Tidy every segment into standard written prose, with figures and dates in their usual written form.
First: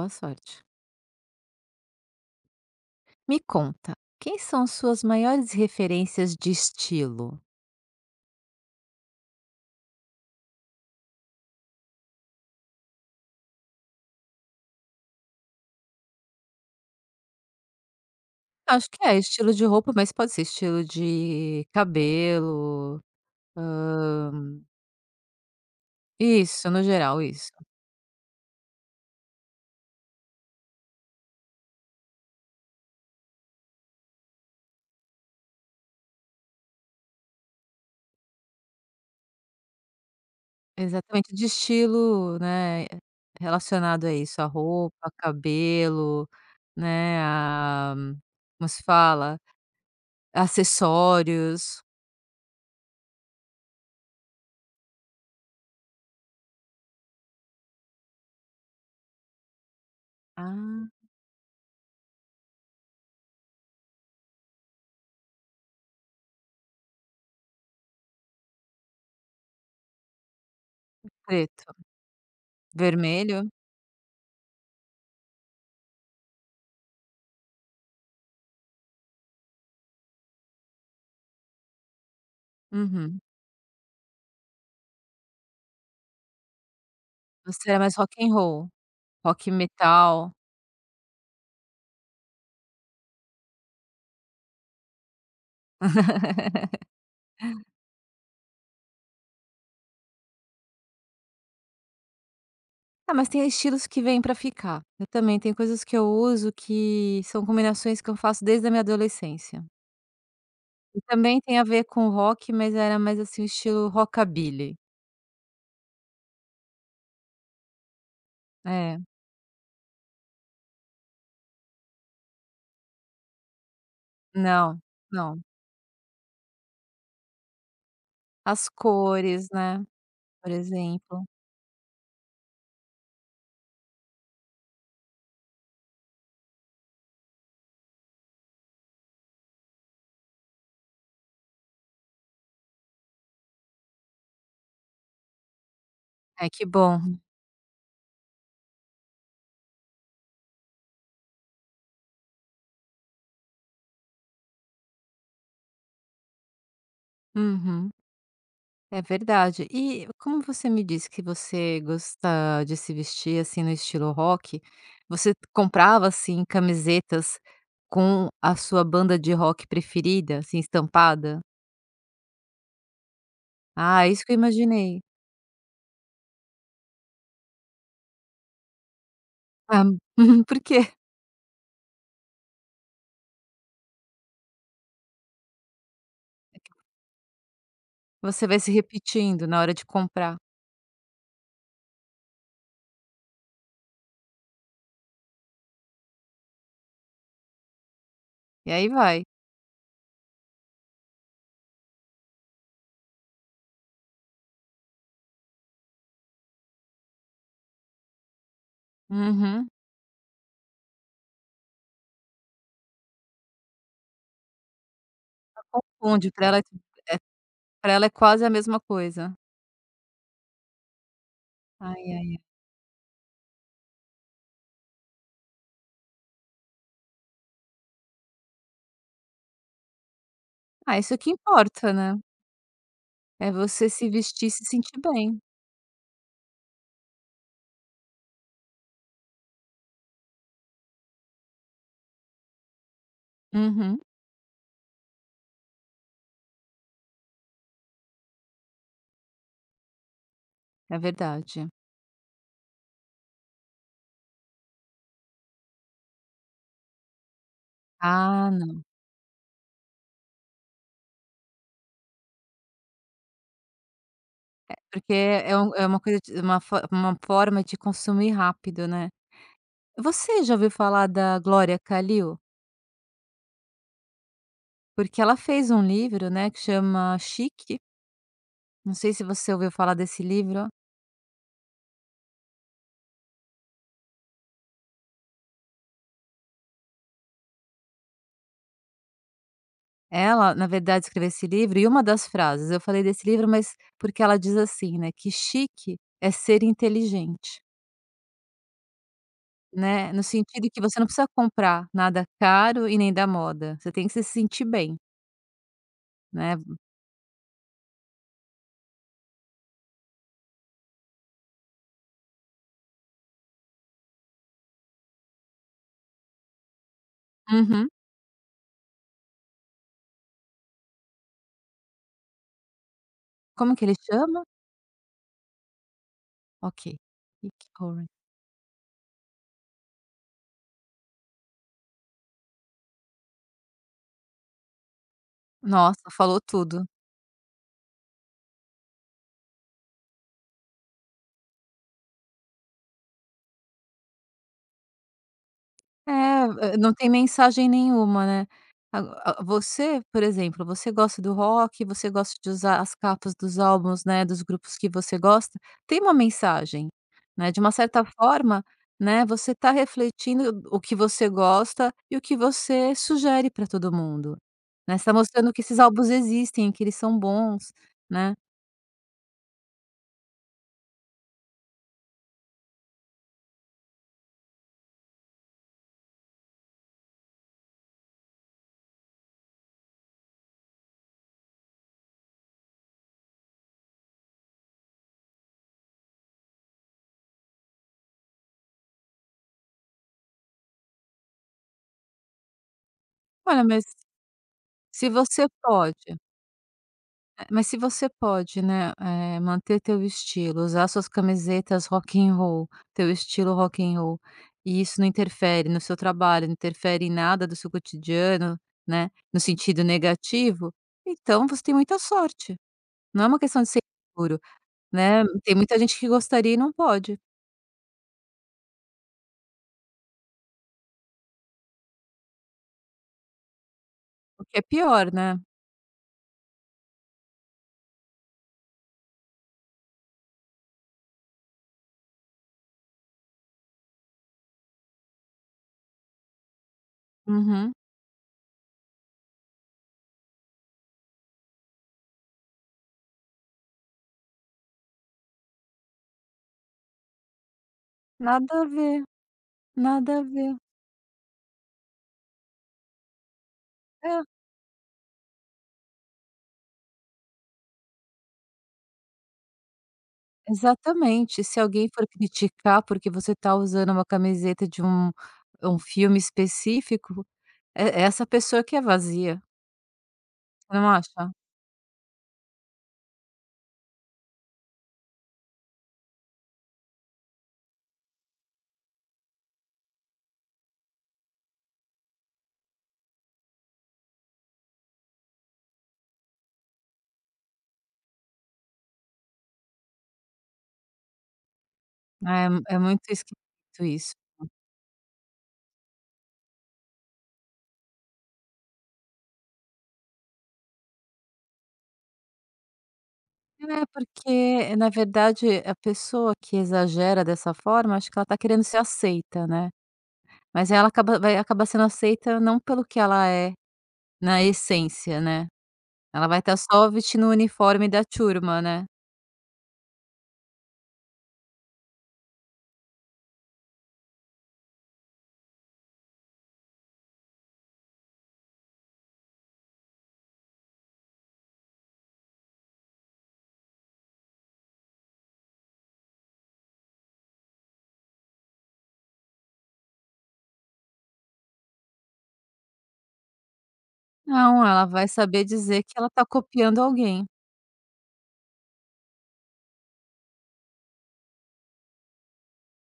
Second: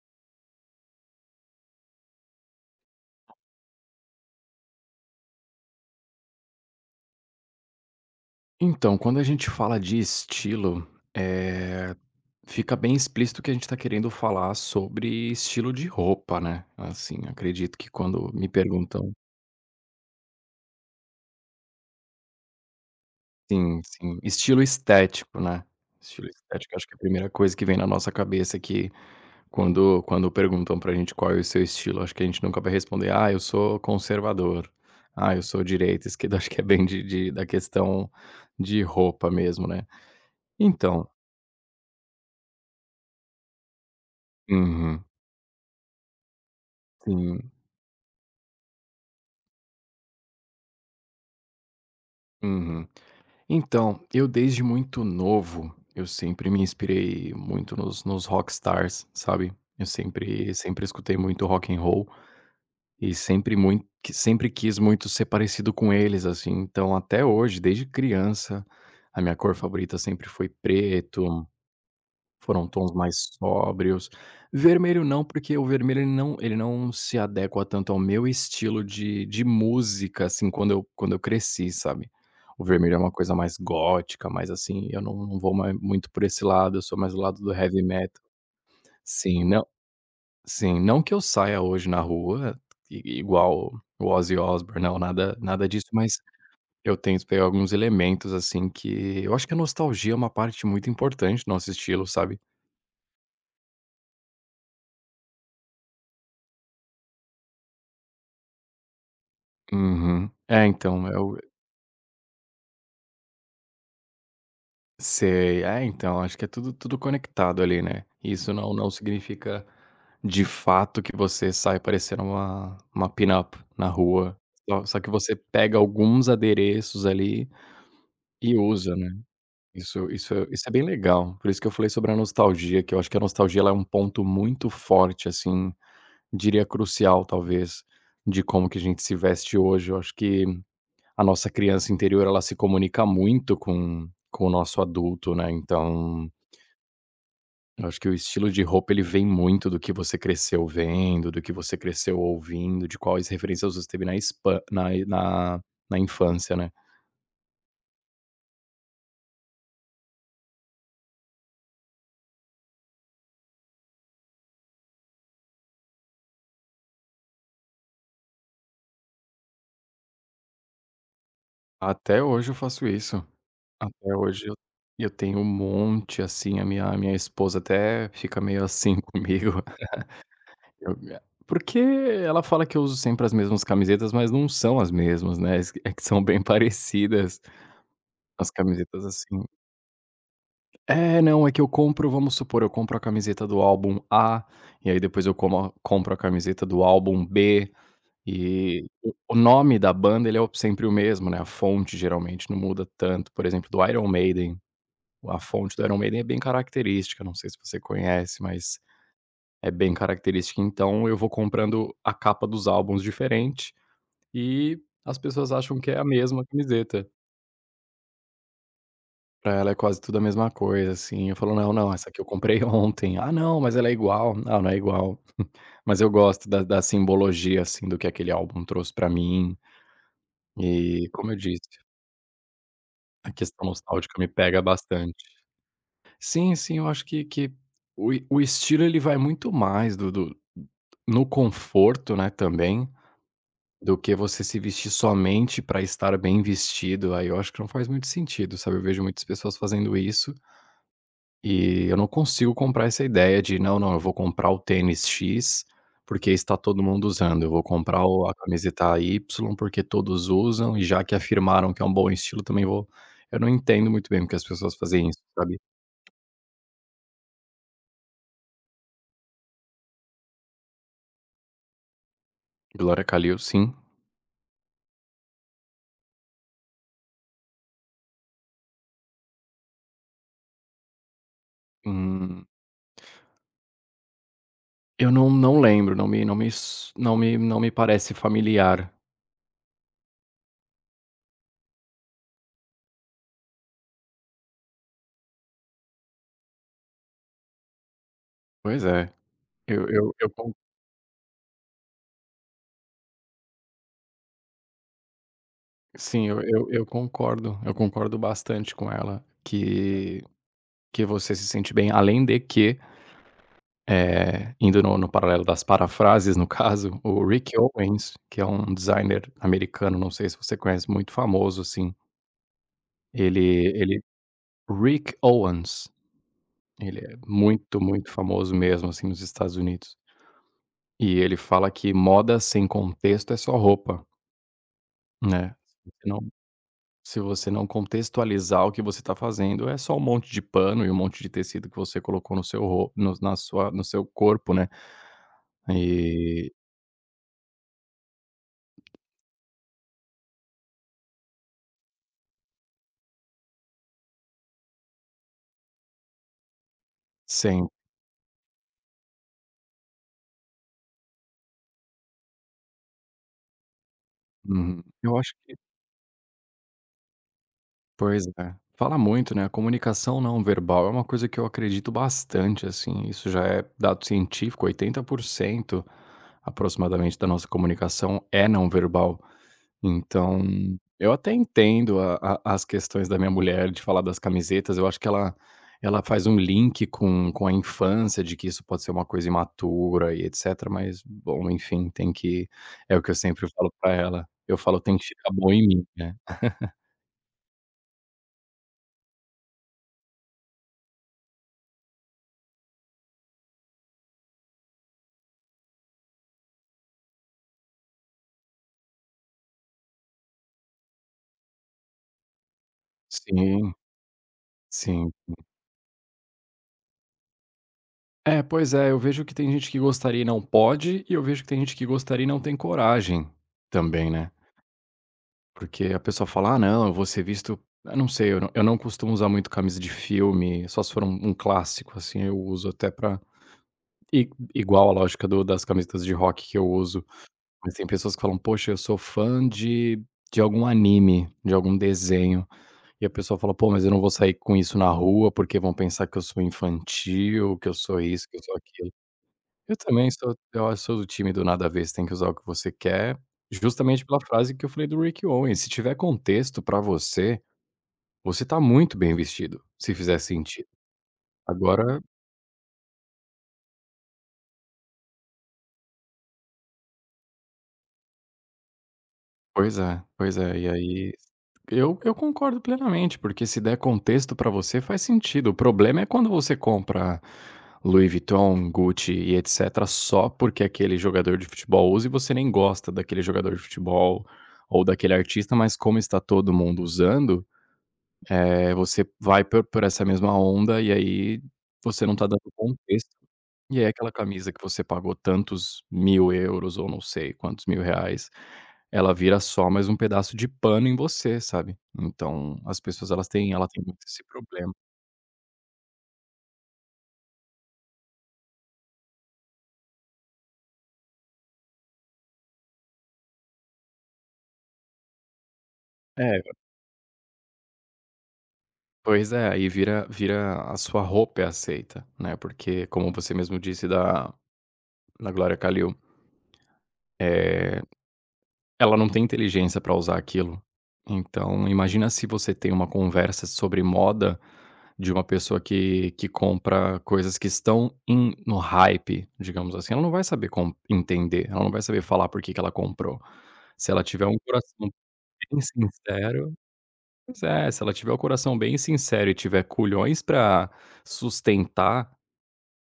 Boa sorte. Me conta, quem são suas maiores referências de estilo? Então, quando a gente fala de estilo, eh, fica bem explícito que a gente está querendo falar sobre estilo de roupa, né. Assim, acredito que quando me Acho que perguntam é estilo de roupa, mas pode ser estilo de cabelo, sim, sim, hã, estilo estético, né. Estilo isso, estético, no acho que é a geral, primeira isso. coisa que vem na nossa cabeça que quando perguntam pra gente qual é o seu estilo, acho que a gente nunca vai responder: "Ah, eu sou conservador. Ah, eu sou direita, esquerda", acho que é bem de da questão de roupa mesmo, né. Então Exatamente, de estilo, né, relacionado a isso, a uhum, roupa, cabelo, né, sim, a como se fala? Acessórios. uhum. Então, eu desde muito novo, eu sempre me inspirei muito nos rockstars, sabe. Eu sempre Ah, escutei muito rock and roll e sempre muito, sempre quis muito ser parecido com eles, assim. Então até hoje, desde criança, a minha cor favorita sempre foi preto. preto. Foram tons mais Vermelho? sóbrios. Vermelho não, porque o vermelho ele não se adequa tanto ao meu estilo de música, assim, quando eu cresci, sabe. O vermelho é uma Uhum. coisa mais gótica, mais assim, eu não vou mais muito por esse lado, eu sou mais do lado do Você é heavy mais rock metal. and roll, Sim, rock não metal. sim, não que eu saia hoje na rua i igual o Ozzy Osbourne, não, nada disso, mas eu tento pegar alguns elementos, assim, que eu acho que a nostalgia é uma parte muito importante do nosso estilo, sabe. Ah, mas tem estilos que vêm pra ficar. Eu também tem coisas que eu uso que são combinações que eu faço desde a minha adolescência. Uhum. É, E então, eu também tem a ver com rock, mas era mais, assim, o estilo rockabilly. sei. É, então, acho que é tudo conectado ali, né. Isso não É. significa, de fato, que você sai parecendo uma pin-up na rua, Não, só que você não. pega alguns adereços ali e As usa, né. cores, né, Isso isso é- por isso é bem exemplo. legal, por isso que eu falei sobre a nostalgia, que eu acho que a nostalgia ela é um ponto muito forte, assim, diria crucial, talvez, de como que a gente se veste hoje. Eu acho que a nossa criança interior, ela se comunica muito com o nosso adulto, né, então, É que bom. eu acho que o estilo de roupa ele vem muito do que você cresceu vendo, do que você cresceu ouvindo, de quais referências você teve na na infância, né. Uhum. É verdade. E como você me disse que você gosta de se vestir, assim, no estilo rock, você comprava, assim, camisetas com a sua banda de rock preferida, assim, estampada? Até hoje eu faço isso, Ah, até isso que eu hoje eu imaginei. eu tenho um monte, assim, a minha esposa até fica meio assim comigo, Ah, por quê? eu porque ela fala que eu uso sempre as mesmas camisetas, mas não são as mesmas, né, é que são bem parecidas. Você As vai se camisetas assim repetindo na hora de comprar, é, não, é que eu compro vamos supor, eu compro a camiseta do álbum A, e aí depois eu como compro a camiseta do álbum B, e e aí o vai. o nome da banda ele é o sempre o mesmo, né, a fonte geralmente não muda tanto, por exemplo, do Iron Maiden, a fonte do Iron Maiden é bem característica, não sei se você conhece, mas Uhum. é bem característica, então eu vou comprando a capa dos álbuns diferente, e as pessoas acham que é a Confunde, mesma para ela. camiseta. Para ela é quase a mesma coisa. Pra ela é quase tudo a mesma coisa, assim. Eu falo: "Não, não, Ai, essa aqui eu ai. comprei ontem". "Ah, não, mas ela é igual". "Não, não é igual". Mas eu gosto da simbologia, assim, do que aquele álbum trouxe pra mim. Ah, E, isso que como eu disse, importa, né. a É questão você se nostálgica me vestir e pega se sentir bastante. bem. Sim, sim, eu acho que o estilo ele vai muito mais do no conforto, né, também, do Uhum, que você se vestir somente pra estar bem vestido. Aí eu acho que não faz muito sentido, sabe. Eu vejo muitas pessoas fazendo isso. é verdade. E eu não consigo comprar essa ideia de: "Não, não, eu vou comprar o tênis X, porque está todo mundo usando. Eu vou comprar o a Ah, não. camiseta Y, porque todos usam e já que afirmaram que é um bom estilo, também vou". Eu não entendo muito bem porque as pessoas É fazem porque isso, é sabe. um é uma coisa de uma fo uma forma de consumir rápido, né. Você já ouviu falar da Glória Kalil? Glória Kalil, sim. Porque ela fez um livro, né, que chama Chique, não sei se você ouviu falar desse livro. Hum, eu não lembro, não me não me s não me não me parece familiar. Ela, na verdade, escreveu esse livro e uma das frases eu falei desse livro, mas porque ela diz assim, né, que chique é ser inteligente, Pois é, né, no eu con sentido que você não precisa comprar nada caro e nem da moda, você tem que se sentir bem, sim, eu né. eu eu concordo, eu concordo bastante com ela, que você se sente bem, além de que Indo no paralelo das parafrases, no caso, o Rick Uhum. Owens, que é um designer americano, não sei se você conhece, muito famoso, assim, ele Como que ele ele chama? Rick Owens, Ok. ele é Rick muito, Warren. muito famoso mesmo, assim, nos Estados Unidos. E ele fala que moda sem contexto é só roupa, né. Se Nossa, você não falou tudo. Se você não contextualizar o que você está fazendo, é só um monte de pano e um monte de tecido que você colocou no seu ro no na sua no seu corpo, né. É, E não tem mensagem nenhuma, né. A você, por exemplo, você gosta do rock, você gosta de usar as capas dos álbuns, né, dos grupos que você gosta, tem uma mensagem, né, de sem uma certa forma, né, você está refletindo o que você gosta e o que você sugere para todo mundo, uhum. né. Você tá Eu acho mostrando que que esses álbuns existem, que eles são bons, pois né. é. Fala muito, né, a comunicação não verbal é uma coisa que eu acredito bastante, assim, isso já é dado científico, 80% aproximadamente da nossa comunicação é não verbal. Então, eu até entendo a as questões da minha mulher de falar das camisetas, eu acho que ela faz um link com a infância, de que isso pode ser uma coisa imatura e etcétera, mas bom, enfim, tem que é o que eu sempre Olha, falo mas pra ela, eu falo: "Tem que se ficar você bom em mim", né. pode. Mas se você pode, né, manter teu estilo, usar suas camisetas rock and roll, teu estilo rock and roll, e isso não interfere no seu trabalho, não interfere em nada do seu cotidiano, né, no sentido negativo, então você tem muita sorte. Não é uma questão de Sim, ser seguro, sim. né, tem muita gente que gostaria e não pode, É, pois é, eu vejo que tem gente que gostaria e não pode, e eu vejo que tem gente que gostaria e não tem coragem também, né. o que é pior, né. Porque a pessoa fala: "Ah, não, eu vou ser visto". Eu não sei, eu não costumo usar muito camisa de filme, só se for um clássico, assim, eu uso até pra i igual a lógica do das camisetas de rock que eu uso. Uhum. Mas tem pessoas que falam: "Poxa, eu sou fã de algum anime, de algum desenho", e a pessoa fala: "Pô, mas eu não vou sair com isso na rua, porque vão pensar que eu sou infantil, que eu sou isso, que eu Nada sou a aquilo". ver, Eu também nada a sou ver. eu sou do time do nada a ver, você tem que usar o que você quer, justamente pela É. frase que eu falei do Rick Owens, se tiver contexto pra você, você tá muito bem vestido, se fizer sentido. Exatamente. Se alguém Agora for criticar porque você está usando uma camiseta de um filme específico, é essa pessoa que é vazia, pois é, e você não aí acha? eu concordo plenamente, porque se der contexto pra você faz sentido, o problema é quando você compra Louis Vuitton, Gucci e etcétera, só porque aquele jogador de futebol usa e você nem gosta daquele jogador de futebol, ou daquele artista, mas como está todo mundo usando, você vai por essa mesma onda e aí você não tá dando É muito contexto, e esquisito aí aquela isso. camisa que você pagou tantos 1.000 euros ou não sei quantos 1.000 reais ela vira só mais um pedaço de pano em você, sabe. Então as pessoas ela tem É, muito esse problema. porque na verdade a pessoa que exagera dessa forma, acho que ela está querendo ser aceita, né. Mas ela acaba vai acabar sendo aceita não pelo que ela é na essência, né. Ela vai É, estar só vestindo o uniforme da turma, né. pois é, aí vira a sua roupa é aceita, né, porque como você mesmo disse da Glória Kalil, eh ela não tem inteligência para usar aquilo. Então, imagina se você tem uma conversa sobre moda de uma pessoa que compra coisas que estão em no hype, digamos assim, ela não vai saber com entender, ela não vai saber falar por que que ela comprou. Se ela tiver um Não, ela coração vai saber bem dizer que ela está sincero copiando alguém. pois é, se ela tiver o coração bem sincero e tiver culhões para sustentar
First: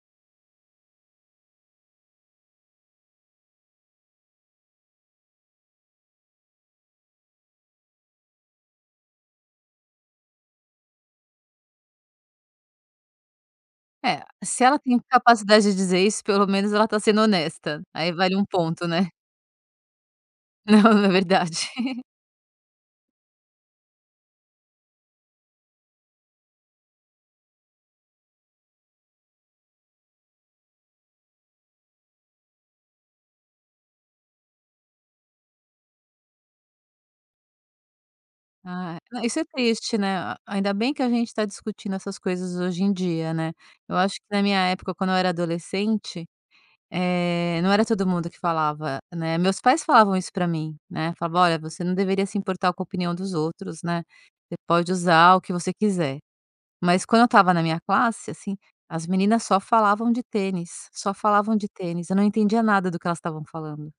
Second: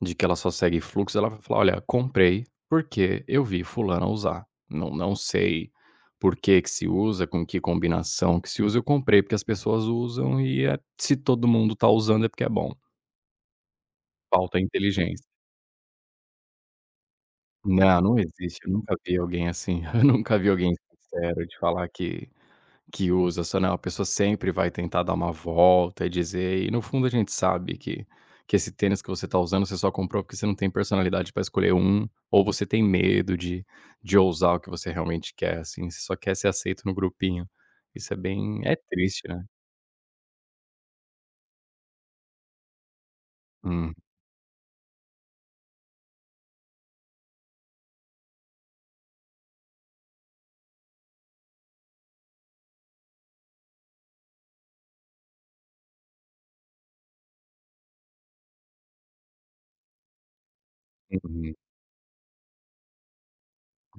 de que ela só segue fluxo, ela vai falar: "Olha, comprei, porque eu vi fulana usar. Não não sei por que que se usa, com que combinação que se usa, eu comprei porque as pessoas usam e é se todo mundo tá usando é porque é bom". É, Falta se ela tem inteligência. capacidade de dizer isso, pelo menos ela tá sendo honesta, Não, aí não vale um existe, eu ponto, nunca né. vi alguém assim, eu nunca vi alguém Não, na sincero de verdade. falar que usa, só não, a pessoa sempre vai tentar dar uma volta e dizer e no fundo a gente sabe que esse tênis que você tá usando, você só comprou porque você não tem personalidade pra escolher um, ou você tem medo de ousar o que você realmente quer, assim, você só quer ser aceito no grupinho. Isso é bem é Ah, não, triste, isso né. é triste, né, a ainda bem que a gente está discutindo essas coisas hoje em dia, né. Hum, Eu acho que na minha época, quando eu era adolescente, não era todo mundo que falava, né, meus pais falavam isso pra mim, né, falavam: "Olha, você não deveria se importar com a opinião dos outros, né, você pode usar o que você quiser". Mas quando eu estava na minha classe, assim, as meninas só falavam de tênis, só uhum. falavam de tênis, eu não entendia nada do que elas estavam falando,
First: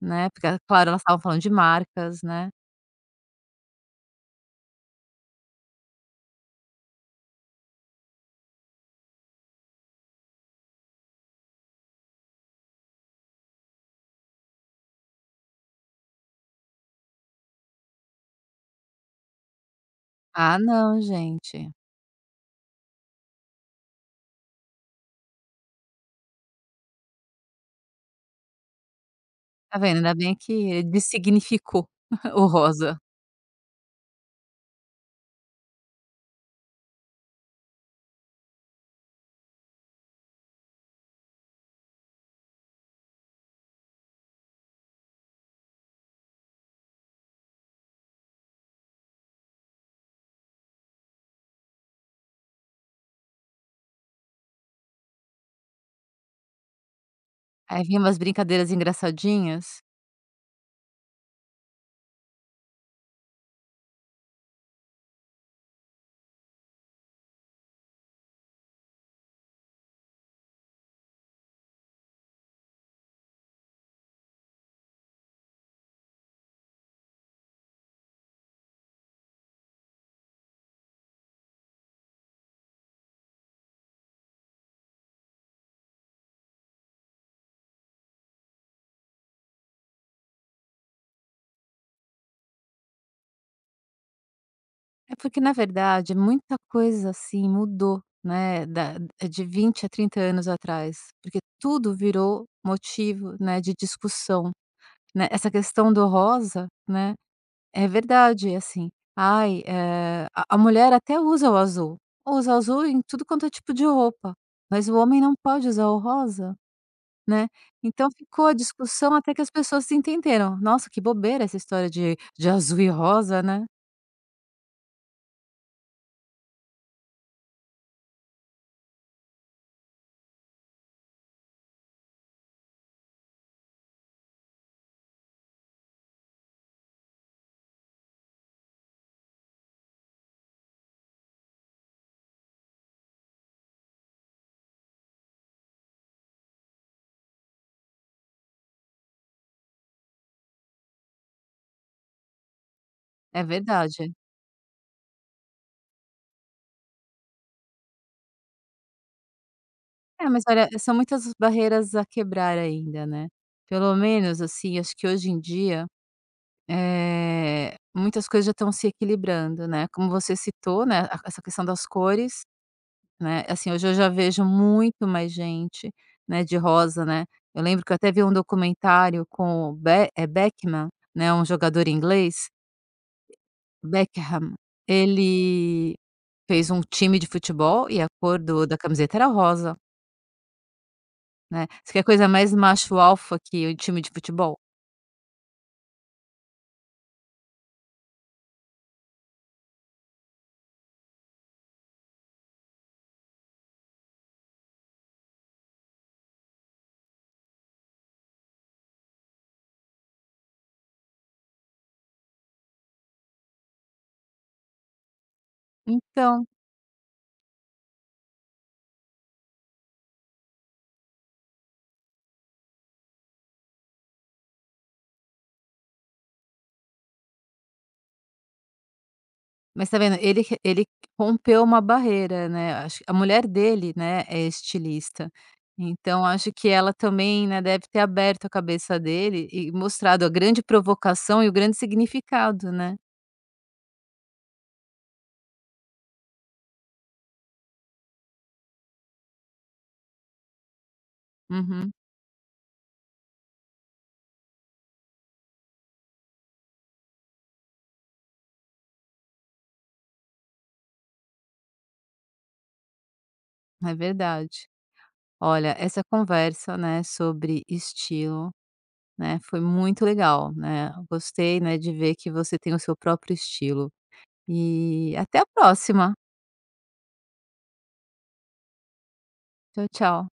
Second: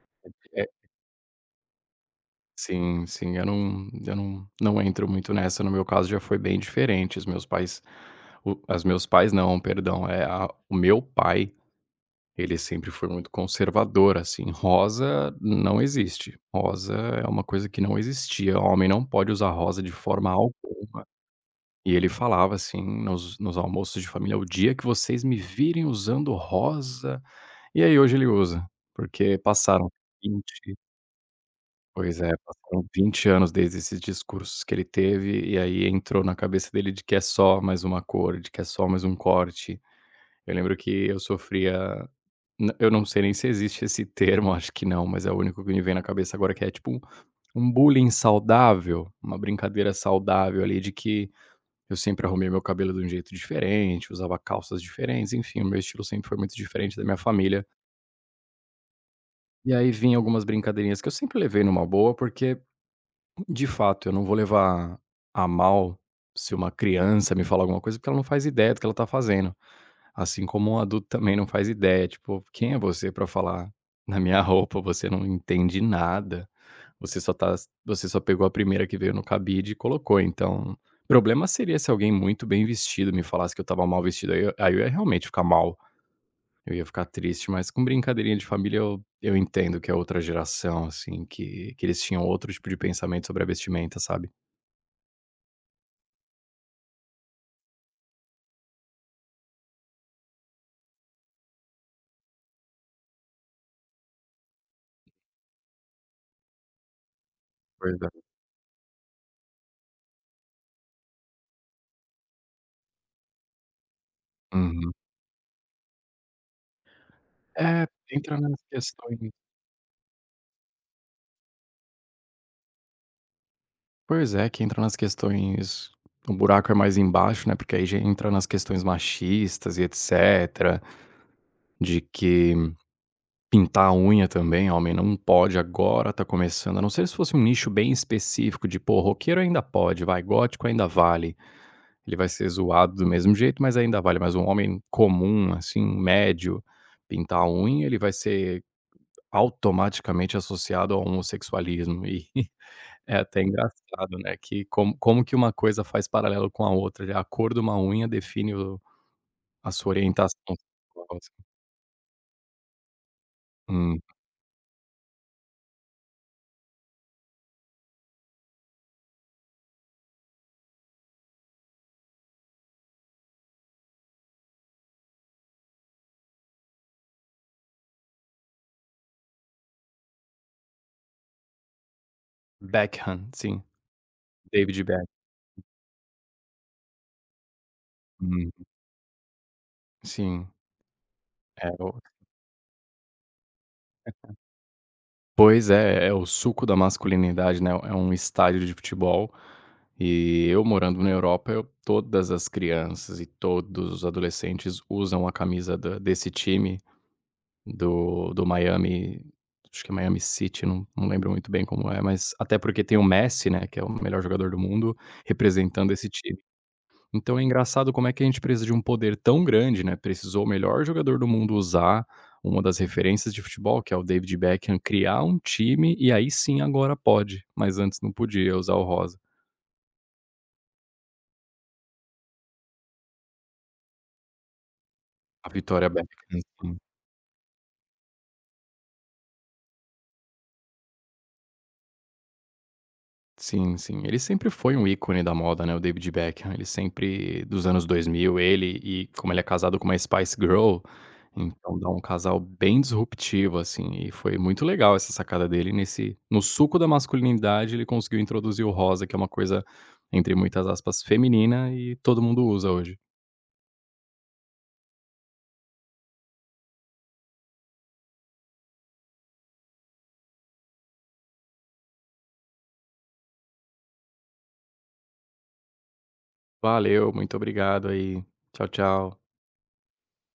né, porque ah, É, claro, elas estavam falando de marcas, né. sim, sim, eu não entro muito nessa, no meu caso já foi bem diferente, os meus pais o as meus pais não, perdão, é a o meu pai ele sempre foi muito conservador, assim, rosa não existe, rosa é uma coisa que não existia, homem não pode usar rosa de forma Ah não, alguma. gente. E ele falava, assim, nos almoços de família: "O dia que vocês me virem usando rosa", e aí hoje ele usa, porque Tá passaram vendo, ainda bem que 20 ele dessignificou o passaram rosa. 20 anos desde esses discursos que ele teve, e aí entrou na cabeça dele de que é só mais uma cor, de que é só mais um corte. Eu lembro que eu sofria N eu não sei nem se existe esse termo, acho que não, mas é o único que me vem na cabeça agora que é tipo um bullying saudável, uma brincadeira saudável ali de que eu sempre arrumei meu cabelo de um jeito diferente, usava calças diferentes, enfim, o meu estilo sempre foi muito diferente da minha família. Aí vinha umas brincadeiras E engraçadinhas. aí vinha algumas brincadeirinhas que eu sempre levei numa boa, porque, de fato, eu não vou levar a mal se uma criança me falar alguma coisa, porque ela não faz ideia do que ela tá fazendo. Assim como um adulto também não faz ideia, tipo, quem é você para falar: "Na minha roupa você não entende nada, você só tá você só pegou a primeira que veio no cabide e colocou", então, o problema seria se alguém muito bem vestido me falasse que eu estava mal vestido, aí eu ia realmente ficar mal, eu ia ficar triste, mas com brincadeirinha de família eu entendo que é outra geração, assim, que eles tinham outro tipo de pensamento sobre a vestimenta, sabe. É porque na verdade muita coisa, assim, mudou, né, da de 20 a 30 anos atrás, porque tudo virou motivo, né, de discussão, né. Essa questão do rosa, né. É Pois é. verdade, assim, ai, a mulher até usa o azul, usa azul em tudo quanto é tipo de roupa, mas Uhum. o homem não pode usar o rosa, né. É, Então entra ficou a nas discussão questões até que as pessoas se entenderam. Nossa, que bobeira essa história de azul e rosa, né. pois é, que entra nas questões o buraco é mais embaixo, né, porque aí já entra nas questões machistas e etcétera, de que pintar a unha também, homem não pode agora, tá começando, a não ser se fosse um nicho bem específico de, pô, roqueiro ainda pode, vai, gótico ainda vale, ele vai ser zoado do mesmo jeito, mas ainda vale, mas um homem comum, assim, médio, pintar a unha, ele vai ser automaticamente associado ao homossexualismo e é até É verdade. engraçado, né, que como que uma coisa faz paralelo com a outra, já a cor de uma unha define o a sua É, orientação mas olha, são sexual, muitas assim. barreiras a quebrar ainda, né. Pelo Hum. menos, assim, acho que hoje em dia, muitas coisas já estão se equilibrando, né, como você citou, né, a essa questão das cores, né, assim, hoje eu já vejo muito mais gente, né, de rosa, né. Eu lembro que eu até vi um documentário com o Beckman, né, um jogador inglês, Beckham, sim, Beckham. David Beckham. Ele fez um time de futebol e a cor Hum, do da camiseta era rosa, sim. né. É o Você quer coisa mais macho alfa que o time de futebol? Pois é, é o suco da masculinidade, né, é um estádio de futebol, e eu morando na Europa, eu todas as crianças e todos os adolescentes usam a camisa da desse time do Miami, acho que é Miami City, não não lembro muito bem como é, mas até porque tem o Messi, né, que é o melhor jogador do mundo, representando esse time. Então. Então é engraçado como é que a gente precisa de um poder tão grande, né, precisou o melhor jogador do mundo usar uma das referências de futebol, que é o David Beckham, criar um time e aí sim agora pode, mas antes não podia usar o rosa. Mas tá vendo, ele rompeu uma barreira, né, acho que a mulher dele, né, é estilista, A Vitória então Beckham, acho que sim. ela também, né, deve ter aberto a cabeça dele e mostrado a grande provocação e o grande significado, né. Sim, sim. Ele sempre foi um ícone da moda, né, o David Beckham. Ele sempre dos anos 2000 ele e como ele é casado com uma Spice Girl, então dá Uhum, um casal bem disruptivo, assim, e foi muito legal essa sacada dele nesse no suco da masculinidade, ele conseguiu introduzir o rosa, que é uma coisa, entre muitas aspas, feminina e todo mundo usa hoje. é verdade. Olha, essa conversa, né, sobre estilo, né, foi muito legal, né, gostei, né, de ver que você tem o seu próprio estilo. E até a próxima. Valeu, muito obrigado aí. Tchau, tchau. Tchau, tchau.